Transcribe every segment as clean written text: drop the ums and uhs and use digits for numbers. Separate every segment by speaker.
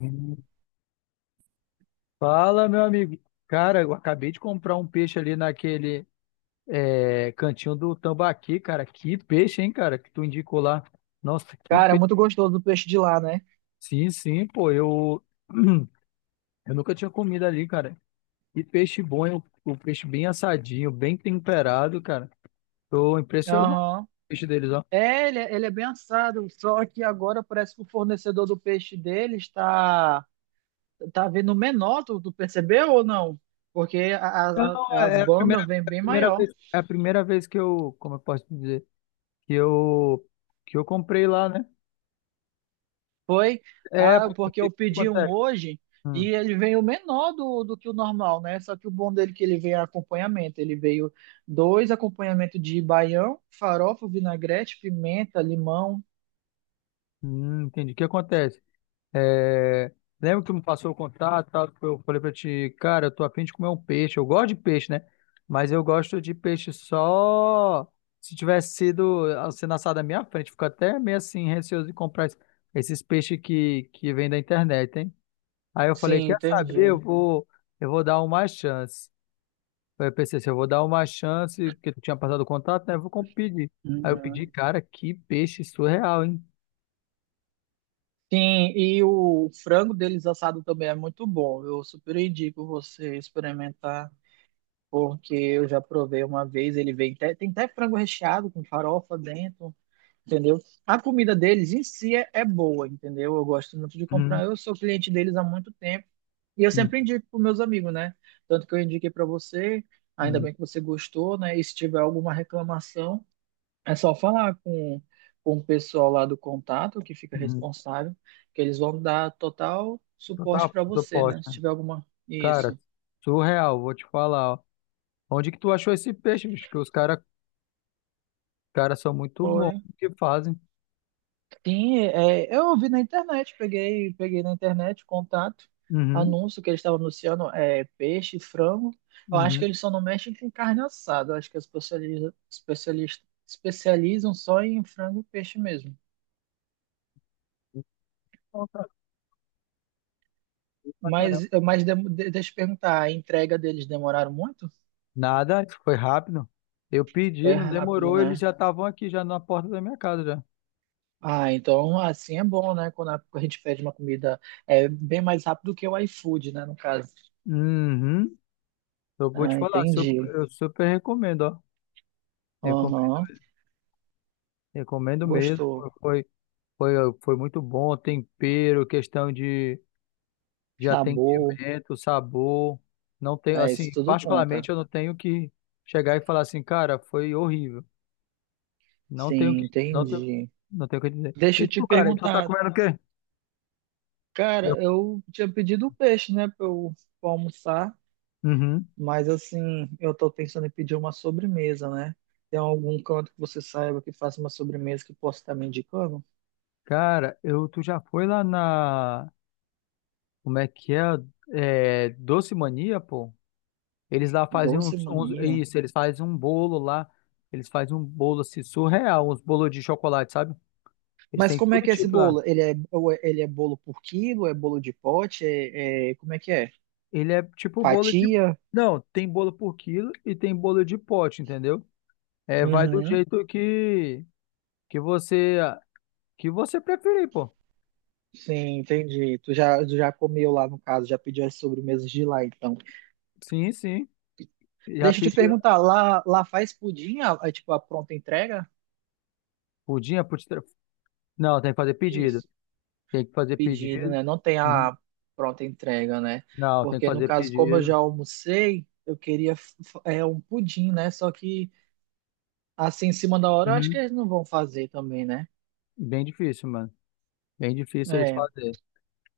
Speaker 1: Hum. Fala, meu amigo. Cara, eu acabei de comprar um peixe ali naquele cantinho do Tambaqui, cara. Que peixe, hein, cara, que tu indicou lá. Nossa, que
Speaker 2: Cara, é muito
Speaker 1: peixe.
Speaker 2: gostoso o peixe de lá, né?
Speaker 1: Sim, sim, pô, eu nunca tinha comido ali, cara. Que peixe bom, hein? O peixe bem assadinho, bem temperado, cara. Tô impressionado com
Speaker 2: Aham.
Speaker 1: o peixe deles, ó.
Speaker 2: É, ele, ele é bem assado, só que agora parece que o fornecedor do peixe dele está tá vendo menor, tu percebeu ou não? Porque
Speaker 1: Não,
Speaker 2: as
Speaker 1: é a
Speaker 2: bandas vêm bem
Speaker 1: primeira
Speaker 2: maior.
Speaker 1: vez, é a primeira vez que como eu posso dizer, que eu, que eu comprei lá, né?
Speaker 2: Foi
Speaker 1: É, porque o
Speaker 2: porque eu
Speaker 1: que
Speaker 2: pedi um
Speaker 1: acontece.
Speaker 2: hoje e
Speaker 1: Hum,
Speaker 2: ele veio menor do que o normal, né? Só que o bom dele é que ele veio acompanhamento. Ele veio dois acompanhamentos de baião, farofa, vinagrete, pimenta, limão.
Speaker 1: entendi. O que acontece? É, lembra que tu me passou o contato, e tal, que eu falei pra ti, cara, eu tô afim de comer um peixe. Eu gosto de peixe, né? Mas eu gosto de peixe só se tivesse sido sendo assado na minha frente. Fico até meio assim receoso de comprar esses peixes que vem da internet, hein? Aí eu falei,
Speaker 2: Sim,
Speaker 1: quer saber?
Speaker 2: entendi.
Speaker 1: Eu vou dar uma chance. Aí eu pensei assim, eu vou dar uma chance, porque tu tinha passado o contato, né? Eu vou pedir. Aí eu pedi,
Speaker 2: Uhum.
Speaker 1: cara, que peixe surreal, hein?
Speaker 2: Sim, e o frango deles assado também é muito bom. Eu super indico você experimentar, porque eu já provei uma vez. Ele vem tem até frango recheado com farofa dentro, entendeu? A comida deles em si é boa, entendeu? Eu gosto muito de
Speaker 1: Hum,
Speaker 2: comprar. Eu sou cliente deles há muito tempo e eu
Speaker 1: hum,
Speaker 2: sempre indico para meus amigos, né? Tanto que eu indiquei para você, ainda
Speaker 1: hum,
Speaker 2: bem que você gostou, né? E se tiver alguma reclamação. É só falar com o pessoal lá do contato que fica
Speaker 1: hum.
Speaker 2: responsável, que eles vão dar total
Speaker 1: Então tá,
Speaker 2: suporte para você, né? Se
Speaker 1: proposta.
Speaker 2: tiver alguma.
Speaker 1: Cara,
Speaker 2: Isso.
Speaker 1: surreal, vou te falar, ó. Onde que tu achou esse peixe, bicho? Que os cara são muito bons
Speaker 2: Foi.
Speaker 1: no que fazem.
Speaker 2: Sim, é, eu vi na internet, peguei na internet o contato,
Speaker 1: Uhum,
Speaker 2: anúncio que eles estavam anunciando é, peixe, frango. Eu acho que
Speaker 1: uhum.
Speaker 2: eles só não mexem com carne assada. Eu acho que eles especializam só em frango e peixe mesmo.
Speaker 1: Bom, cara, bom pra
Speaker 2: Mas,
Speaker 1: caramba.
Speaker 2: mas deixa eu te perguntar, a entrega deles demoraram muito?
Speaker 1: Nada, isso foi rápido. Eu pedi,
Speaker 2: Foi
Speaker 1: não
Speaker 2: rápido,
Speaker 1: demorou, eles
Speaker 2: né?
Speaker 1: já estavam aqui, já na porta da minha casa, já.
Speaker 2: Ah, então assim é bom, né? Quando a gente pede uma comida é bem mais rápido que o iFood, né? No caso.
Speaker 1: Uhum. Eu vou te
Speaker 2: Ah,
Speaker 1: falar,
Speaker 2: entendi.
Speaker 1: eu super recomendo, ó. Recom-
Speaker 2: Aham.
Speaker 1: Recomendo mesmo.
Speaker 2: Gostou.
Speaker 1: Foi, foi, foi muito bom, tempero, questão de
Speaker 2: Sabor.
Speaker 1: atendimento, sabor. Não tenho,
Speaker 2: É,
Speaker 1: assim,
Speaker 2: isso tudo
Speaker 1: particularmente
Speaker 2: conta.
Speaker 1: eu não tenho que chegar e falar assim, cara, foi horrível. Não tenho
Speaker 2: Sim,
Speaker 1: que, não tenho,
Speaker 2: entendi.
Speaker 1: não tenho o que dizer.
Speaker 2: Deixa
Speaker 1: E
Speaker 2: eu te
Speaker 1: tu, cara, tu tá
Speaker 2: perguntar,
Speaker 1: comendo o quê? Eu.
Speaker 2: cara, eu tinha pedido peixe, né? Pra eu pra almoçar,
Speaker 1: Uhum.
Speaker 2: mas assim, eu tô pensando em pedir uma sobremesa, né? Tem algum canto que você saiba que faça uma sobremesa que possa estar me indicando?
Speaker 1: Cara, tu já foi lá na, como é que é? É, Doce Mania, pô? Eles lá fazem
Speaker 2: Doce mania.
Speaker 1: isso, eles fazem um bolo lá, eles fazem um bolo assim, surreal, uns bolos de chocolate, sabe? Eles
Speaker 2: Mas
Speaker 1: têm
Speaker 2: como
Speaker 1: todo
Speaker 2: é que é esse
Speaker 1: tipo lá.
Speaker 2: bolo? Ele é, ele é bolo por quilo? É bolo de pote? É, como é que é?
Speaker 1: Ele é tipo bolo de.
Speaker 2: Fatia?
Speaker 1: Não, tem bolo por quilo e tem bolo de pote, entendeu? É, vai do
Speaker 2: Uhum.
Speaker 1: jeito que você que você preferir, pô.
Speaker 2: Sim, entendi. Tu já comeu lá, no caso, já pediu as sobremesas de lá, então.
Speaker 1: Sim, sim. Já
Speaker 2: Deixa eu te
Speaker 1: pediu
Speaker 2: perguntar, lá faz pudim, tipo, a pronta entrega?
Speaker 1: pudim, não, tem que fazer pedido.
Speaker 2: Isso.
Speaker 1: Tem que fazer
Speaker 2: Pedido,
Speaker 1: pedido.
Speaker 2: né? Não tem
Speaker 1: Uhum.
Speaker 2: a pronta entrega, né?
Speaker 1: Não, tem que
Speaker 2: Porque, no
Speaker 1: fazer
Speaker 2: caso, como eu
Speaker 1: pedido.
Speaker 2: já almocei, eu queria é, um pudim, né? Só que, assim, em cima da hora, eu acho que
Speaker 1: Uhum.
Speaker 2: eles não vão fazer também, né?
Speaker 1: Bem difícil, mano. Bem difícil eles
Speaker 2: É.
Speaker 1: fazerem.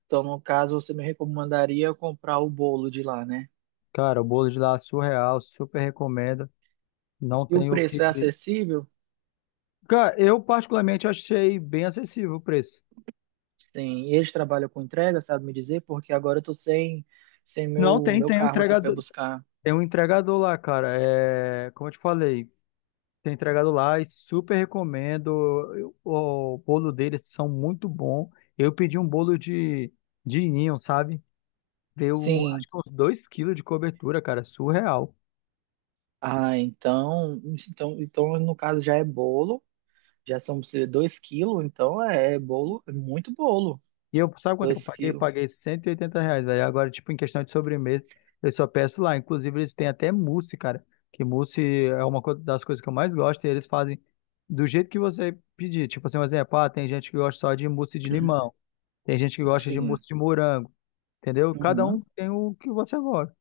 Speaker 2: Então, no caso, você me recomendaria eu comprar o bolo de lá, né?
Speaker 1: Cara, o bolo de lá é surreal, super recomendo. Não
Speaker 2: E o
Speaker 1: tem o
Speaker 2: preço é
Speaker 1: que.
Speaker 2: acessível?
Speaker 1: Cara, eu particularmente achei bem acessível o preço.
Speaker 2: Sim, e eles trabalham com entrega, sabe me dizer? Porque agora eu tô sem
Speaker 1: Não,
Speaker 2: meu
Speaker 1: tem o
Speaker 2: carro aqui para
Speaker 1: entregador.
Speaker 2: buscar.
Speaker 1: Tem um entregador lá, cara. É, como eu te falei, tem entregador lá e super recomendo. O bolo deles são muito bom. Eu pedi um bolo de ninho, sabe? Deu, um,
Speaker 2: Sim.
Speaker 1: acho que uns 2 quilos de cobertura, cara. Surreal.
Speaker 2: Ah, então, no caso já é bolo, já são 2 quilos, então é bolo, é muito bolo.
Speaker 1: E eu, sabe quanto é que eu
Speaker 2: Dois
Speaker 1: paguei? Eu
Speaker 2: quilos.
Speaker 1: paguei R$ 180, velho. Agora, tipo, em questão de sobremesa, eu só peço lá. Inclusive, eles têm até mousse, cara. Que mousse é uma das coisas que eu mais gosto. E eles fazem do jeito que você pedir. Tipo assim, um exemplo, ah, tem gente que gosta só de mousse de limão. Tem gente que gosta de
Speaker 2: Sim.
Speaker 1: mousse de morango, entendeu? Cada um
Speaker 2: Uhum.
Speaker 1: tem o que você gosta.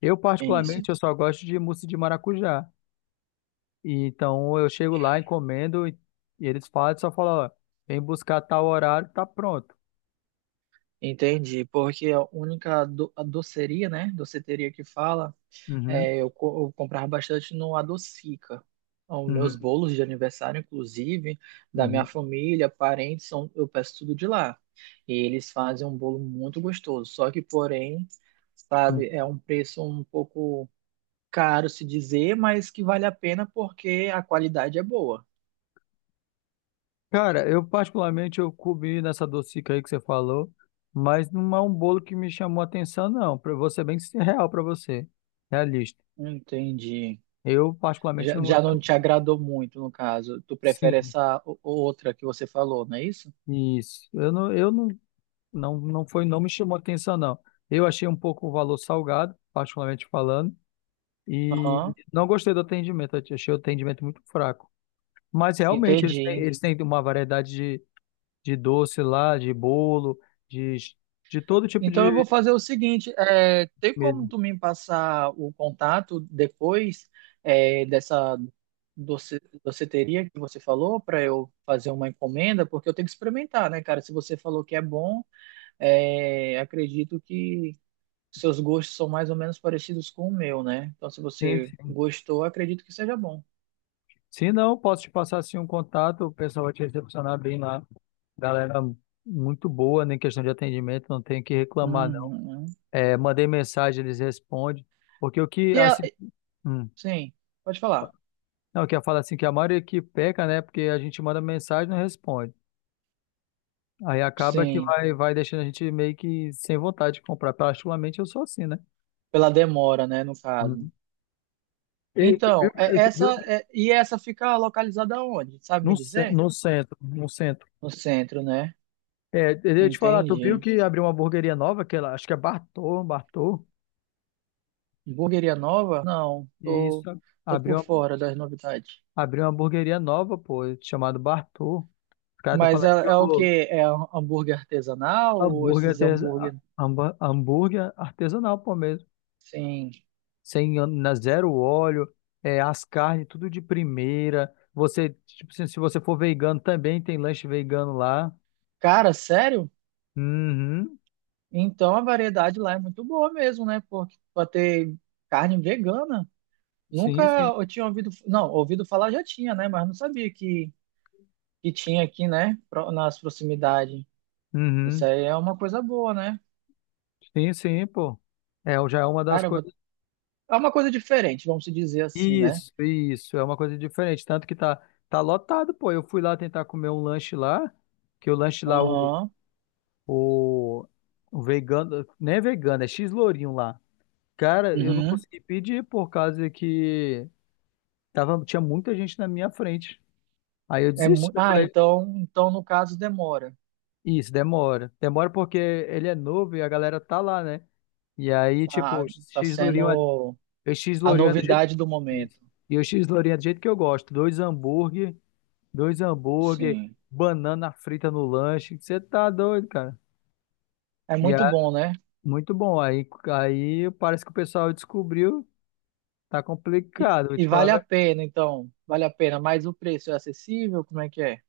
Speaker 1: Eu,
Speaker 2: É isso.
Speaker 1: particularmente, eu só gosto de mousse de maracujá. E então, eu chego lá, encomendo, e eles falam, só falam, ó, vem buscar tal horário, tá pronto.
Speaker 2: Entendi, porque a doceria, né? Doceteria que fala
Speaker 1: Uhum,
Speaker 2: é, eu comprava bastante no Adocica. Os meus
Speaker 1: uhum,
Speaker 2: bolos de aniversário, inclusive, da minha
Speaker 1: uhum,
Speaker 2: família, parentes, são, eu peço tudo de lá. E eles fazem um bolo muito gostoso. Só que, porém,
Speaker 1: uhum.
Speaker 2: sabe, é um preço um pouco caro se dizer, mas que vale a pena porque a qualidade é boa.
Speaker 1: Cara, eu, particularmente, eu comi nessa docica aí que você falou, mas não é um bolo que me chamou a atenção, não. Pra eu ser bem real pra você, realista.
Speaker 2: Entendi.
Speaker 1: Eu, particularmente,
Speaker 2: Já,
Speaker 1: não
Speaker 2: já
Speaker 1: gostei.
Speaker 2: não te agradou muito, no caso. Tu prefere
Speaker 1: Sim,
Speaker 2: essa outra que você falou, não é isso?
Speaker 1: isso. Eu não. Não, não foi, não me chamou atenção, não. Eu achei um pouco o valor salgado, particularmente falando, e
Speaker 2: Aham,
Speaker 1: não gostei do atendimento. Eu achei o atendimento muito fraco. Mas realmente
Speaker 2: entendi.
Speaker 1: eles têm uma variedade de doce lá, de bolo, de, de todo tipo
Speaker 2: Então eu
Speaker 1: de
Speaker 2: vou fazer o seguinte, é, tem como
Speaker 1: mesmo.
Speaker 2: tu me passar o contato depois é, dessa doceteria que você falou para eu fazer uma encomenda, porque eu tenho que experimentar, né, cara? Se você falou que é bom, é, acredito que seus gostos são mais ou menos parecidos com o meu, né? Então se
Speaker 1: Sim,
Speaker 2: você
Speaker 1: sim.
Speaker 2: gostou, acredito que seja bom.
Speaker 1: Se não, posso te passar assim um contato, o pessoal vai te recepcionar bem lá. Galera muito boa, nem questão de atendimento, não tem o que reclamar, não.
Speaker 2: Uhum.
Speaker 1: É, mandei mensagem, eles respondem. Porque o que,
Speaker 2: E a-
Speaker 1: assim, hum.
Speaker 2: sim, pode falar.
Speaker 1: Não, que ia falar assim que a maioria que peca, né? Porque a gente manda mensagem e não responde. Aí acaba que
Speaker 2: Sim,
Speaker 1: vai deixando a gente meio que sem vontade de comprar. Particularmente eu sou assim, né?
Speaker 2: pela demora, né, no caso.
Speaker 1: Uhum. E tu viu,
Speaker 2: Então,
Speaker 1: e tu viu que
Speaker 2: e essa fica localizada onde? Sabe
Speaker 1: no,
Speaker 2: me dizer?
Speaker 1: no centro, no centro.
Speaker 2: No centro, né?
Speaker 1: É, eu ia te falar, tu viu
Speaker 2: Entendi.
Speaker 1: que abriu uma hamburgueria nova, que ela, acho que é Bartô.
Speaker 2: Hamburgueria nova? Não,
Speaker 1: E
Speaker 2: tô,
Speaker 1: isso,
Speaker 2: tô por
Speaker 1: abriu uma,
Speaker 2: fora das novidades.
Speaker 1: abriu uma hamburgueria nova, pô, chamado Bartô. Os caras estão
Speaker 2: Mas é,
Speaker 1: falando que
Speaker 2: é o
Speaker 1: o
Speaker 2: quê? É um hambúrguer artesanal ou
Speaker 1: hambúrguer,
Speaker 2: esses
Speaker 1: artes-
Speaker 2: hambúrguer?
Speaker 1: hambúrguer é artesanal, pô, mesmo.
Speaker 2: Sim.
Speaker 1: Sem ân- na zero óleo, é, as carnes tudo de primeira. Você, tipo, se você for vegano também tem lanche vegano lá.
Speaker 2: Cara, sério?
Speaker 1: Uhum.
Speaker 2: Então a variedade lá é muito boa mesmo, né? Porque pra ter carne vegana. Nunca
Speaker 1: Sim, sim.
Speaker 2: eu tinha ouvido, não, ouvido falar já tinha, né? Mas não sabia que tinha aqui, né? Nas proximidades. Isso
Speaker 1: Uhum.
Speaker 2: aí é uma coisa boa, né?
Speaker 1: Sim, sim, pô. É, já é uma das
Speaker 2: Cara, eu vou-
Speaker 1: coisas.
Speaker 2: é uma coisa diferente, vamos se dizer assim, né?
Speaker 1: Isso, é uma coisa diferente, tanto que tá lotado, pô. Eu fui lá tentar comer um lanche lá, que o lanche lá
Speaker 2: Aham.
Speaker 1: o, o vegano, não é vegano, é x-lourinho lá. Cara, eu não
Speaker 2: Uhum.
Speaker 1: consegui pedir por causa que tava, tinha muita gente na minha frente. Aí eu
Speaker 2: É
Speaker 1: desisti,
Speaker 2: mu...
Speaker 1: eu
Speaker 2: Ah,
Speaker 1: falei,
Speaker 2: então, então no caso demora.
Speaker 1: isso, demora. Demora porque ele é novo e a galera tá lá, né? E aí, tipo,
Speaker 2: Tá, tá sendo
Speaker 1: O X
Speaker 2: a
Speaker 1: Lourinho é do jeito
Speaker 2: novidade do
Speaker 1: isso.
Speaker 2: momento.
Speaker 1: E o X Lourinho é do jeito que eu gosto. Dois hambúrguer,
Speaker 2: Sim.
Speaker 1: banana frita no lanche. Você tá doido, cara.
Speaker 2: É
Speaker 1: E é
Speaker 2: muito bom, né?
Speaker 1: muito bom. Aí parece que o pessoal descobriu, tá
Speaker 2: E,
Speaker 1: complicado. Vou
Speaker 2: e
Speaker 1: te falar, a
Speaker 2: vale a
Speaker 1: verdade.
Speaker 2: pena, então. Vale a pena, mas o preço é acessível? Como é que é?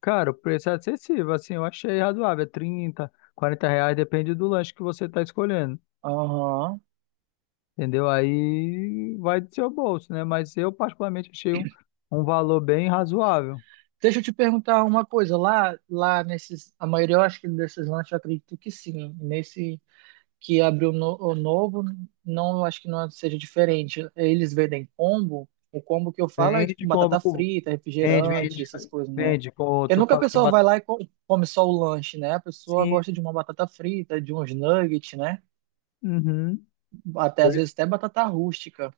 Speaker 1: Cara, o preço é acessível, assim, eu achei razoável. É 30, R$ 40, depende do lanche que você tá escolhendo.
Speaker 2: Aham.
Speaker 1: Entendeu? Aí vai do seu bolso, né? Mas eu particularmente achei um valor bem razoável.
Speaker 2: Deixa eu te perguntar uma coisa. Lá nesses, a maioria, eu acho que desses lanches, eu acredito que sim. Nesse que abriu no, o novo, não acho que não seja diferente. Eles vendem combo, o combo que eu falo é tipo
Speaker 1: Vende, compra,
Speaker 2: batata
Speaker 1: com-
Speaker 2: frita,
Speaker 1: vende,
Speaker 2: refrigerante,
Speaker 1: vende,
Speaker 2: essas coisas, né?
Speaker 1: vende, com
Speaker 2: Porque
Speaker 1: tu
Speaker 2: nunca a
Speaker 1: fala que
Speaker 2: pessoa vai
Speaker 1: batata
Speaker 2: lá e come só o lanche, né? A pessoa gosta
Speaker 1: cinza.
Speaker 2: de uma batata frita, de uns nuggets, né?
Speaker 1: Uhum.
Speaker 2: Até
Speaker 1: Eu,
Speaker 2: às vezes até batata rústica.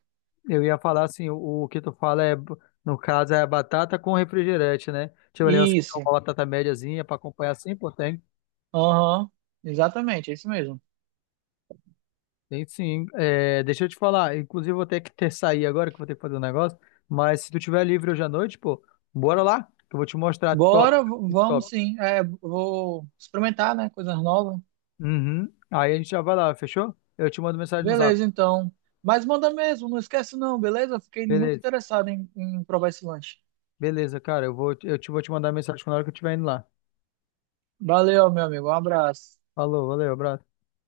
Speaker 1: eu ia falar assim, o que tu fala é, no caso, é batata com refrigerante, né? Tipo, ali, você quer
Speaker 2: Isso.
Speaker 1: uma batata médiazinha para acompanhar assim, pô, tem.
Speaker 2: Aham. Exatamente, é isso mesmo.
Speaker 1: Tem sim. É, deixa eu te falar, inclusive eu vou ter que ter sair agora, que eu vou ter que fazer um negócio, mas se tu tiver livre hoje à noite, pô, bora lá, que eu vou te mostrar top,
Speaker 2: Bora,
Speaker 1: muito
Speaker 2: vamos
Speaker 1: top.
Speaker 2: sim. É, vou experimentar, né? Coisas novas.
Speaker 1: Uhum. Aí a gente já vai lá, fechou? Eu te mando mensagem no zap.
Speaker 2: Beleza, então. Mas manda mesmo, não esquece não, beleza? Fiquei muito
Speaker 1: Beleza.
Speaker 2: interessado em provar esse lanche.
Speaker 1: Beleza, cara. Eu vou, eu te, vou te mandar mensagem na hora que eu estiver indo lá.
Speaker 2: Valeu, meu amigo. Um abraço.
Speaker 1: Falou, valeu, abraço.